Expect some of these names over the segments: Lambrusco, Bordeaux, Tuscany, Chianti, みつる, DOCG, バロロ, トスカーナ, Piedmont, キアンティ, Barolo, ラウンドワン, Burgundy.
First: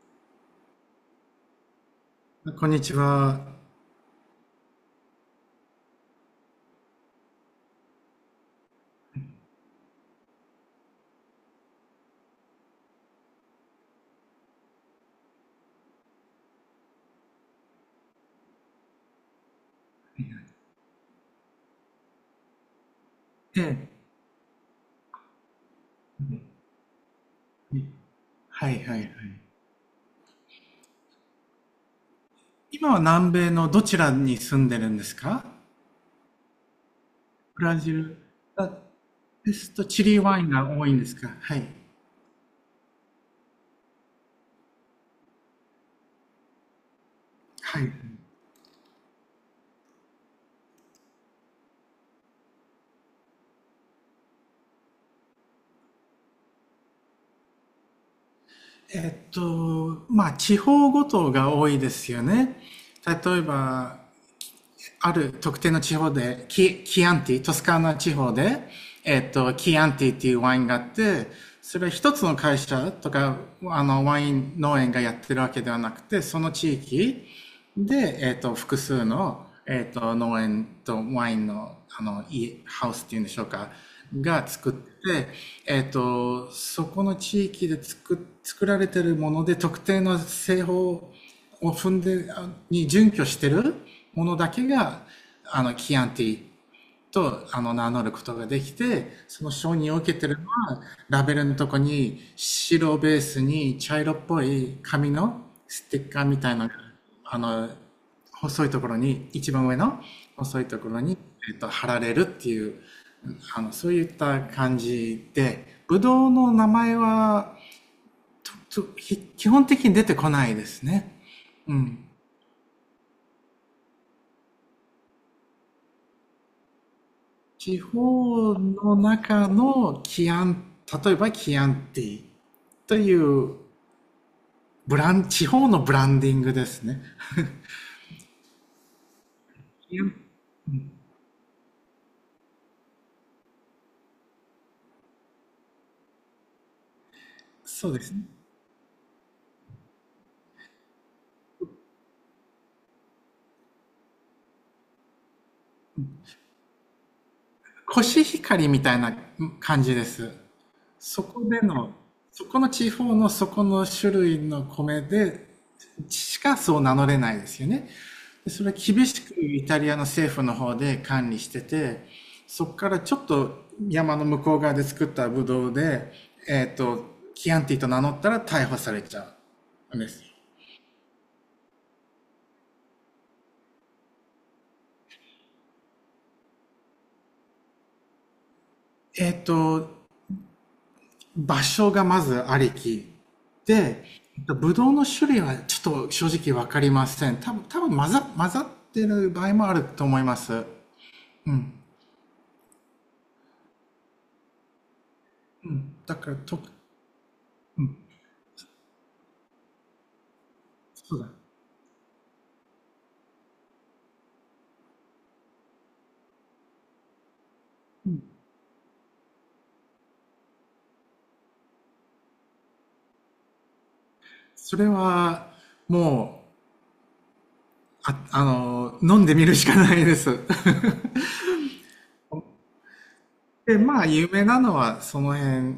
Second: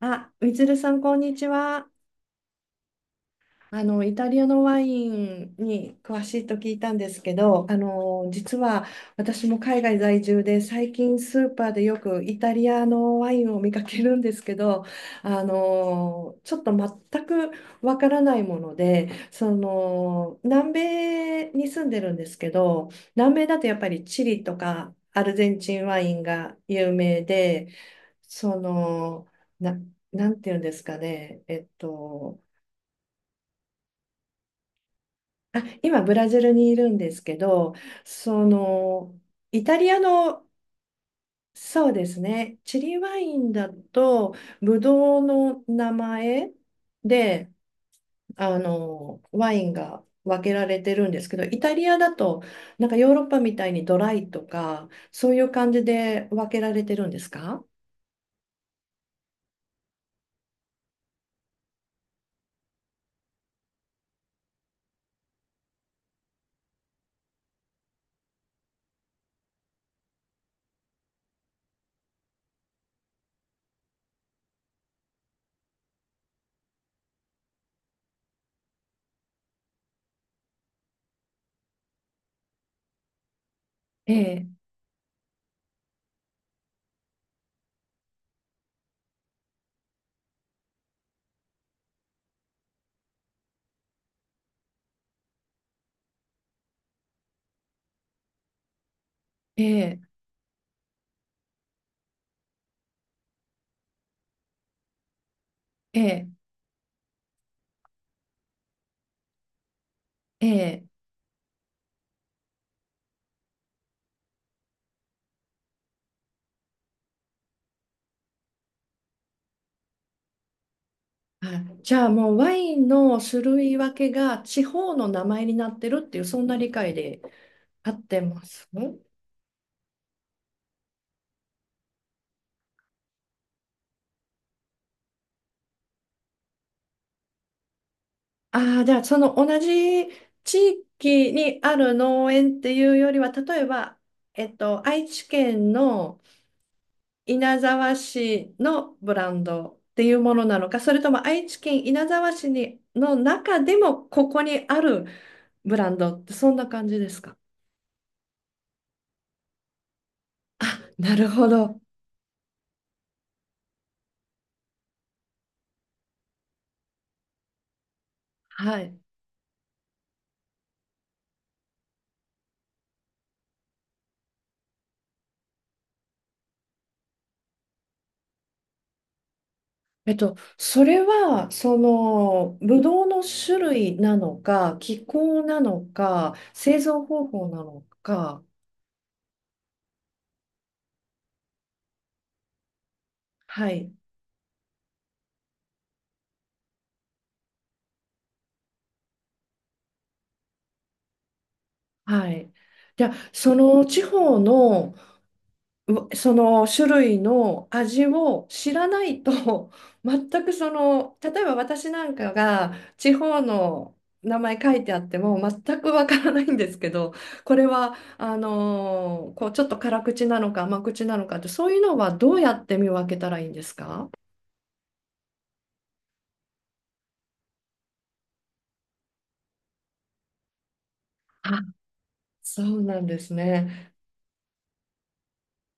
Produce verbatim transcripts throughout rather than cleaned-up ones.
あ、みつるさん、こんにちは。こんにちは。あの、イタリアのワインに詳しいと聞いたんですけど、あの、実は私も海外在住で、最近スーパーでよくイタリアのワインを見かけるんですけど、あの、ちょっと全くわからないもので、その、南米に住んでるんですけど、南米だえとやっぱえ、りチリとかアルゼンチンワインが有名で、そはいはいはい。の、な、なんていうんですかね、えっと、今は南米のどちらに住んでるんですか？あ、今ブラジルにいるんですけブど、ラジル、そあの、でイすタとリアチリワイの、ンが多いんですか？はい。そうですね、チリワインだと、ブドウの名前で、はい。あの、ワインが分けられてるんですけど、イタリアだと、なんかヨーロッパみたいにドライとか、そういう感じで分けられてるんですか？えっと、まあ地方ごとが多いですよね。例えば、ある特定の地方で、キ、キアンティ、トスカーナ地方で、えっと、キアンティっていうワインがあって、それは一つの会社とか、あの、ワイン農園がやってるわけではなくて、その地域、で、えっと、複数の、えっと、農園とワインの、あの、家、ハウスっていうんでしょうか、えがえ、作って、えっと、そこの地域で作、作られてるもので、特定の製法を踏んで、に準拠してるものだけが、あの、キアンティとあの名乗ることができて、そのえ承認をえ、受けてるのは、ラベルのとこに白ベースに茶色っぽい紙のステえッカーえ、みたいな、あの、細いところに、一番上のえ細いとえ。ころに、えっと、貼られるっていう、あの、そういった感じで、ブドウの名前は、ちょ基本的に出てこないですね。はうい。じん。ゃあ、もうワインの種類分けが地方の名前になってるっていう、そんな理解で地合ってま方す？の中のキアン、例えばキアンティというブラン、地方のブランディングですね。ああー、じゃあその同じ地域にある農園っていうよりは、例えば、えっと、愛知県の稲そう沢ですね。市のブランドっていうものなのか、それとも愛知県稲沢市にの中でもここにあるブランドって、そんな感じですか？コシヒカリみたいな感じです。なそるこほでど。の、そこの地方のそこの種類の米で、しかそう名乗れないですよね。でそれははい。厳しくイタリアの政府の方で管理してて、そこからちょっと山の向こう側で作ったブドウで、えっ、と、キアンティと名乗ったら逮捕されちゃうんでえっす。と、それは、その、ぶどうの種類なのか、気候なのか、製造方法なのか、えっ、と、場所がまずありき。はい、で、ブドウの種類はちょっと正直わかりません。多分、多分混ざ、混ざってる場合もあると思います。うん。はい。じゃあ、その地方のうん。うだかそら、と、の種類のうん。味を知らないと 全くそその、うだ。例えば私なんかが地方の名前書いてあっても全くわからないんですけど、これはあのーこうちょっと辛口なのか甘口なのかって、そういうのはどうやって見分けたらいいんですか？それは、もう、あ、あの、飲んでみるしかないです。あ、そうなんです で、ね。まあ、有名なのはその辺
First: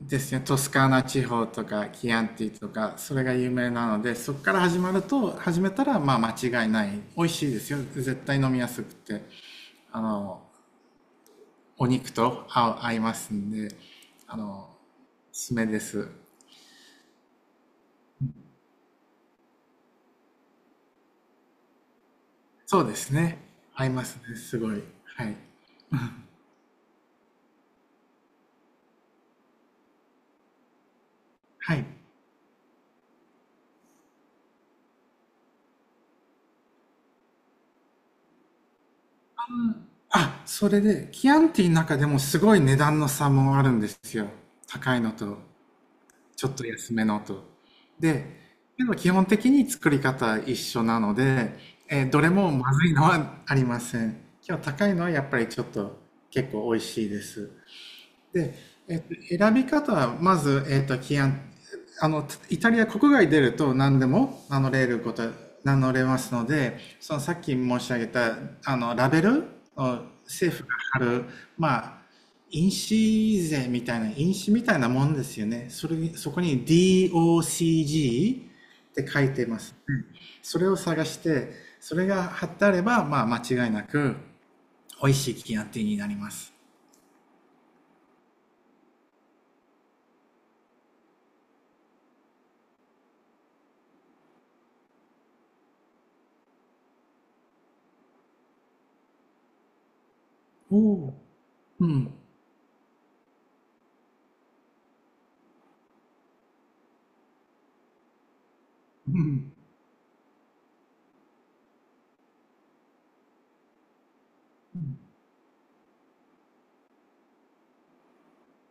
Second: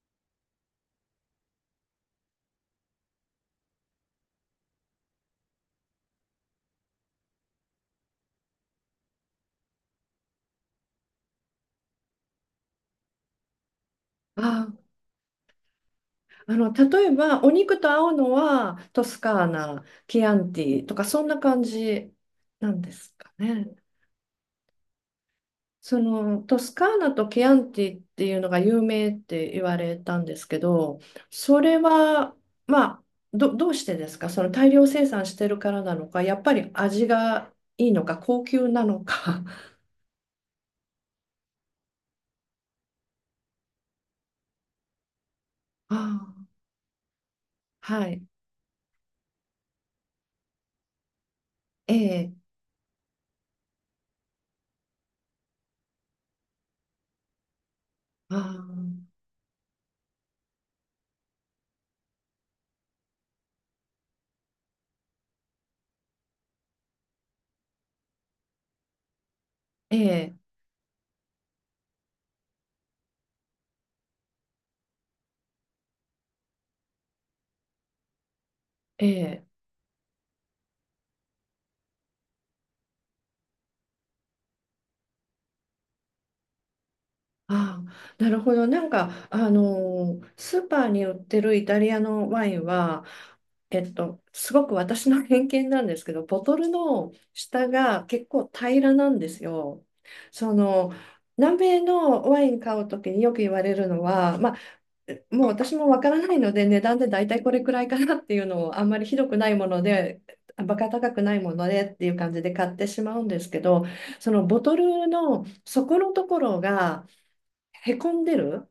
ですね。トスカーナ地方とか、キアンティとか、それが有名なので、そこから始まると、始めたら、まあ、間違いない。美味しいですよ。絶対飲みやすくて。あの、お肉と合う合いますんで、あの、あ、おすすめです。あの例えばお肉と合うのはトスカーナ、キアンティとか、そんな感じなんそうでですすかね。ね。合いますね。すごい。はい。そのトスカーナとケアンティっていうのが有名って言われたんですけど、そはれい。は、まあ、ど、どうしてですか？その大量生産してるからなのか、やっぱり味がいいのか、高級なのか。あ、それで、キアンティの中でもすごい値段の差もあるんですよ。高いのと、あちょっあ、と安めのと。はい。で、けど基本的に作り方一緒なので、ええーどれえ、もまずいのはありません。今日高いのはやっぱりちょっと結構美味しいです。あで、えっと、あ、選び方は、まず、えっと、規案、あの、イタリア国外出ると何でも名乗れること、名乗れますので、そのさっき申し上げた、あの、ラベルえをえ、政府が貼る、まあ、印紙税みたいな、印紙みたいなもんですよね。それ、そこに ディーオーシージー えって書いえ。てます。それを探して、それが貼ってあれば、まあ、間違いなく、美味しいキアンティになります。ああ、なるほど。なんか、あのースーパーに売ってるイタリアのワインは、えっと、すごく私の偏見なんですけど、ボトルの下が結構平らなんですよ。そおの、お。南米うん。のワイン買うときによく言われるのは、まあ、もう私もわからないので、値段で大体これくらいかなっていうのを、あんまりひうどくなんいもので、バカ高くないものでっていう感じで買ってしまうんですけど、そのボトルの底のところが、へこんでるっ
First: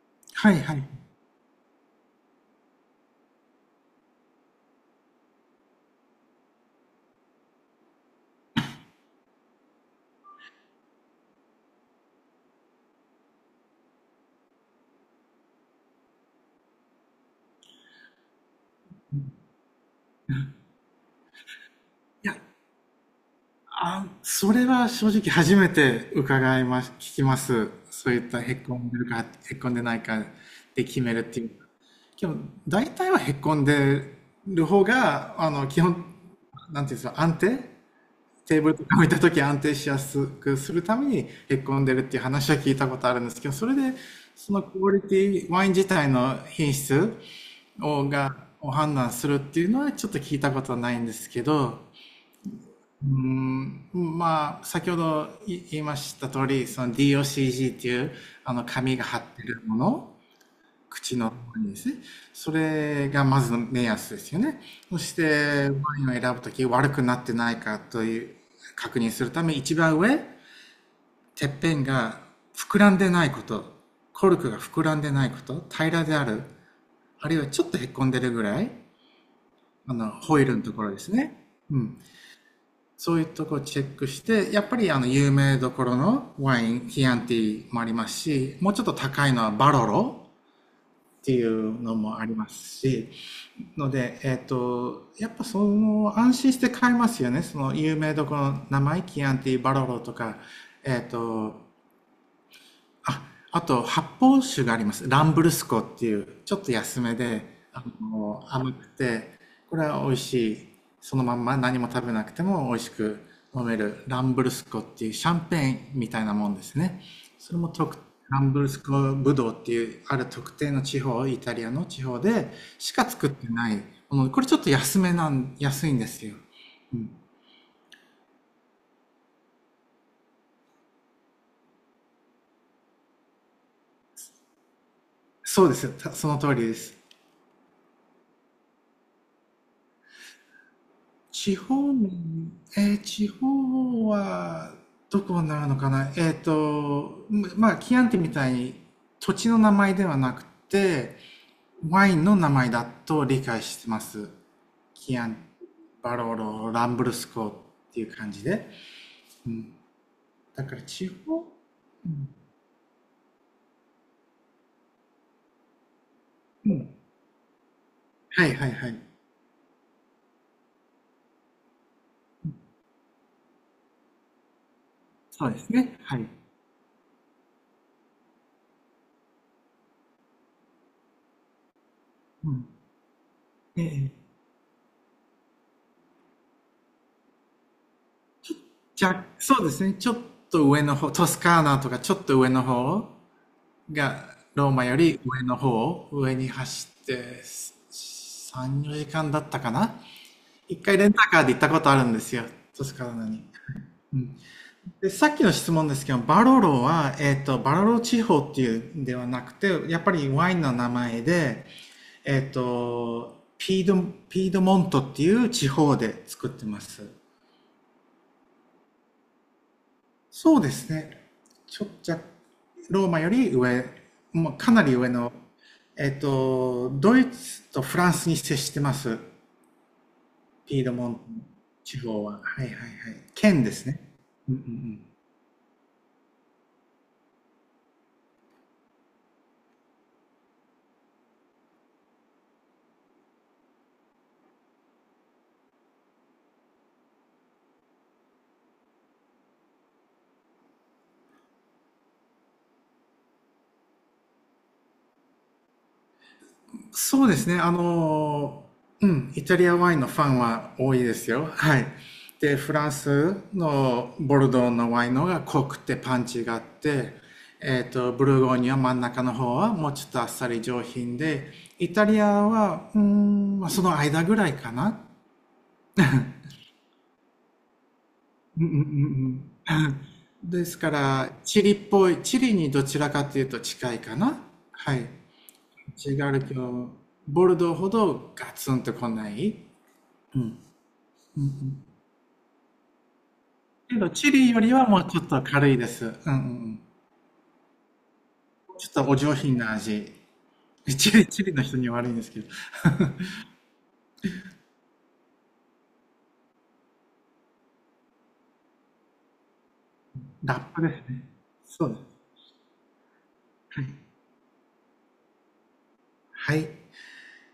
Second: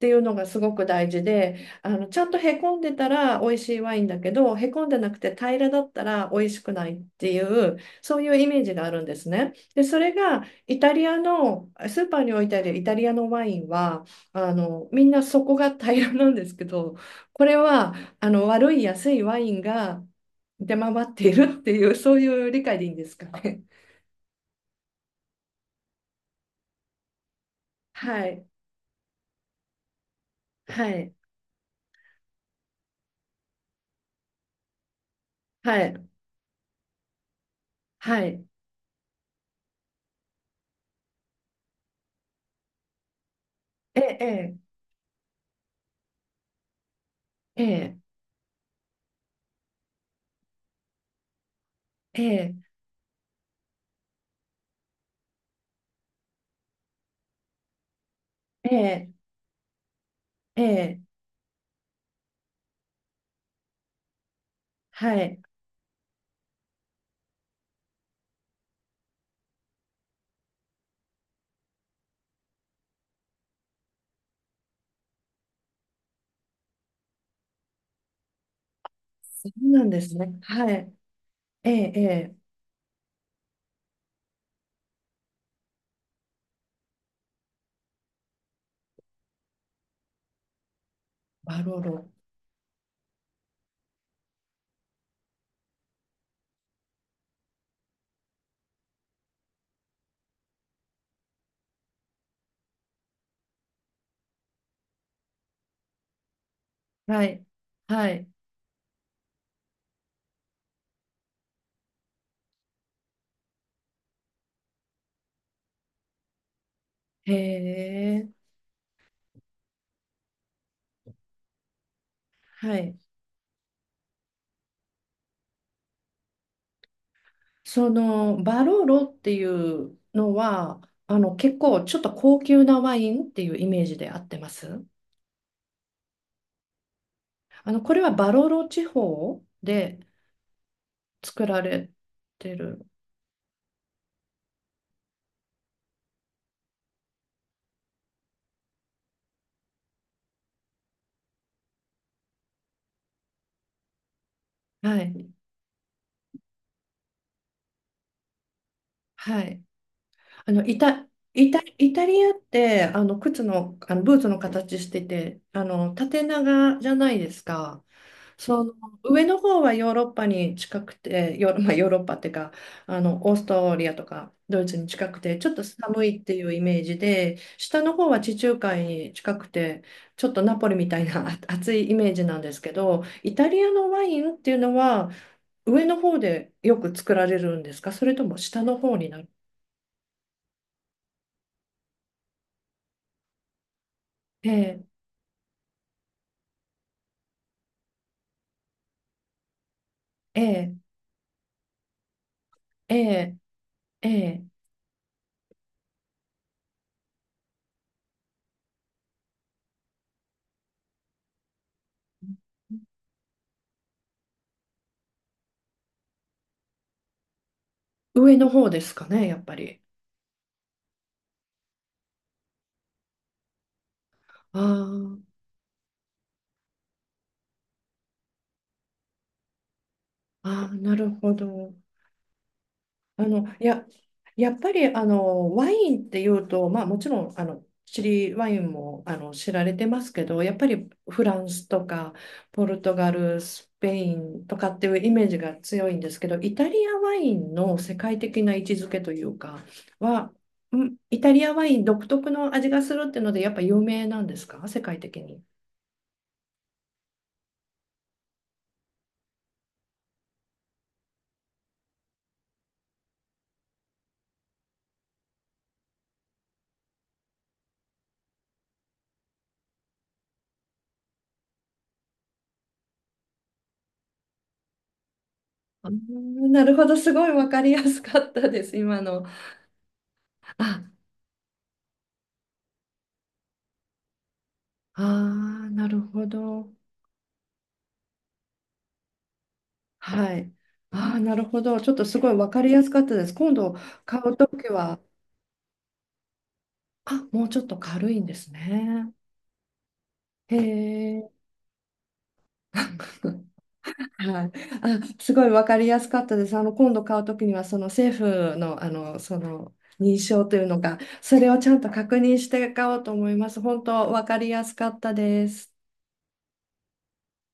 ていうのがはすいごはい。いく大事で、あの、ちゃんとへこんでたら美味しいワインだけど、へこんでなくて平らだったら美味しくないっていう、そういうイメージがあるんですね。で、それがイタリアの、スーパーに置いてあるイタリアのワインは、あの、みんなそこが平らなんですけど、これは、あの、悪い安いワインが出回っているっていう、そういや、う理解でいいんですかね。あ、それは正直初めて伺います、聞きます。そうはいったい、へっこんでるか、へっこんでないかでは決めい、るっていう。でも、大体はへっこんでる方が、あの、は基本、い、なんていうんですか、安定、はい。テーブルとか置いた時安定しやすくするためにへっこんでるっていう話は聞いたことあるんですけど、それで、えそえ、のクオリティ、ワイン自体の品質ええ。えを、えが、を判断するっていうのはちょっと聞いたことはないんですけど、ええ、うーん、まあ、先ほどい言いました通り、その ディーオーシージー っていう、あの、え紙がえ、貼ってるもの、ええ、口のところにですね、それがまずの目安ですよね。そしはい。て、ワインを選ぶとき、悪くなってないかという、確認するため、一番上、てっぺんが膨らんでないこと、コルクが膨らんでないこと、平らである、あるいはちょっとへっこんでるぐらい、そうなんあでの、すね。ホイールのはところい。ですね。えうえ、ん。ええ、そういうところをチェックして、やっぱりあの有名どころのワイン、キアンティもありますし、もうちょっと高いのはバロロっていバロうのロ。もありますし、ので、えっ、と、やっぱその安心して買えますよね。その有名どころの名前、キアンティ、バロロとか、えっ、と、あ、あと発泡酒があります。ランブルスコっていう、ちょっと安めはで、い。あはい。の、甘くて、これは美味しい。そのまんま何も食べなくても美味しく飲めるランブルスコっていうシャンペーンみたいなもんですね。へそれも特、え、ランブルスコブドウっていうある特定の地方、イタリアの地方ではしい。か作ってないもの。これちょっと安めなん、安いんですよ。うん、その、バロロっていうのは、あの、結構ちょっと高級なワインっていうイメージで合ってます？そうですよ。たその通りです。あの、これはバロロ地方で作地られ方、てえる。ー地方はどこになるのかな、えっと、まあ、キアンティみたいに土地の名前ではなくて、ワインの名前だと理解してます。はキアい。ン、バローロ、ランブルスコっていう感じで。はうい。ん。あだの、かイらタ、地方、イタ、イタうリん、アって、あの、靴の、あの、ブーツの形してて、あの、縦う長じん。ゃないですか。はいそはいの、はい。上の方はヨーロッパに近くて、ヨーロ、まあ、ヨーロッパっていうか、あの、オーストリアとかドイツに近くて、そちうょっでとすね。寒はいっい。ていうイメージで、下の方は地中海に近くて、ちょっとナポリみたいなあ 暑いイメージなんうですん。けど、イタリアえのワえ。インっていうのは、上の方でよく作られるんですか？それとも下の方じになゃ、る？そうですね。ちょっと上の方、トスカーナとかちょっと上の方が、ローええマより上の方、を上に走ってさん、よじかんだったかな、え一え回レンタカーで行ったことあるんですよ、トスえカーナえ、に。えうん、え、でさっきの質問ですけど、バロロは、えっ、と、バロロ地方っていうんではなくて、やっぱりワインの名前で、えっ、と、ピード、ピードモントっていう地方で作ってます。上の方ですかね、やっぱり。そうですね。ちょっと、ローマより上、もうあかなり上の、ーえっと、ドイツとフランスに接してます。あー、あ、ピードなモるントほど。地方は。はいはいはい。あの、県いでや、すね。やうんっうんうぱり、ん。あの、ワインっていうと、まあ、もちろん、あの、チリワインも、あの、知られてますけど、やっぱりフランスとか、ポルトガル、スペインとかっていうイメージが強いんですけど、イタリアワインの世界的な位置づけというか、は、んイタリアワイン独特の味がするっていうので、やっぱ有名なんですか、世界的に。そうですね。あの、うん、イタリアワインのファンは多いですよ。はい。で、フランスのボルドーのワインの方が濃くてパンチがあって、えっと、ブルゴーニュは真ん中の方はもうちょっとあっさり上品で、イタリアは、うーん、まあその間ぐらいかな。あー、なるほど、すごいわかりやすかったうでんうんす、う今の。んうん。ですあ、から、チリっぽい、チリにどちらかというと近いかな。はあい。ー、なる違ほうけど。ど、ボルドーほどガツンと来ない。はうん。い。ああ、なうんるうほど。ん。ちょっとすごいわかりやすかったです。今度けど、買チうとリよきりはもは、うちょっと軽いです。うんうん。あ、もうちょっと軽いんですちょっね。とお上品な味。へチリ、え。チリの人には悪いんですけど。はい、あ、すごいわかりやすかったです。あの今度買うときにはその政府の、あのその認証とラいうッのプでか、すね。それをちゃんそうとで確認して買おうと思います。す。本はい。当わかりやすかったです。はい。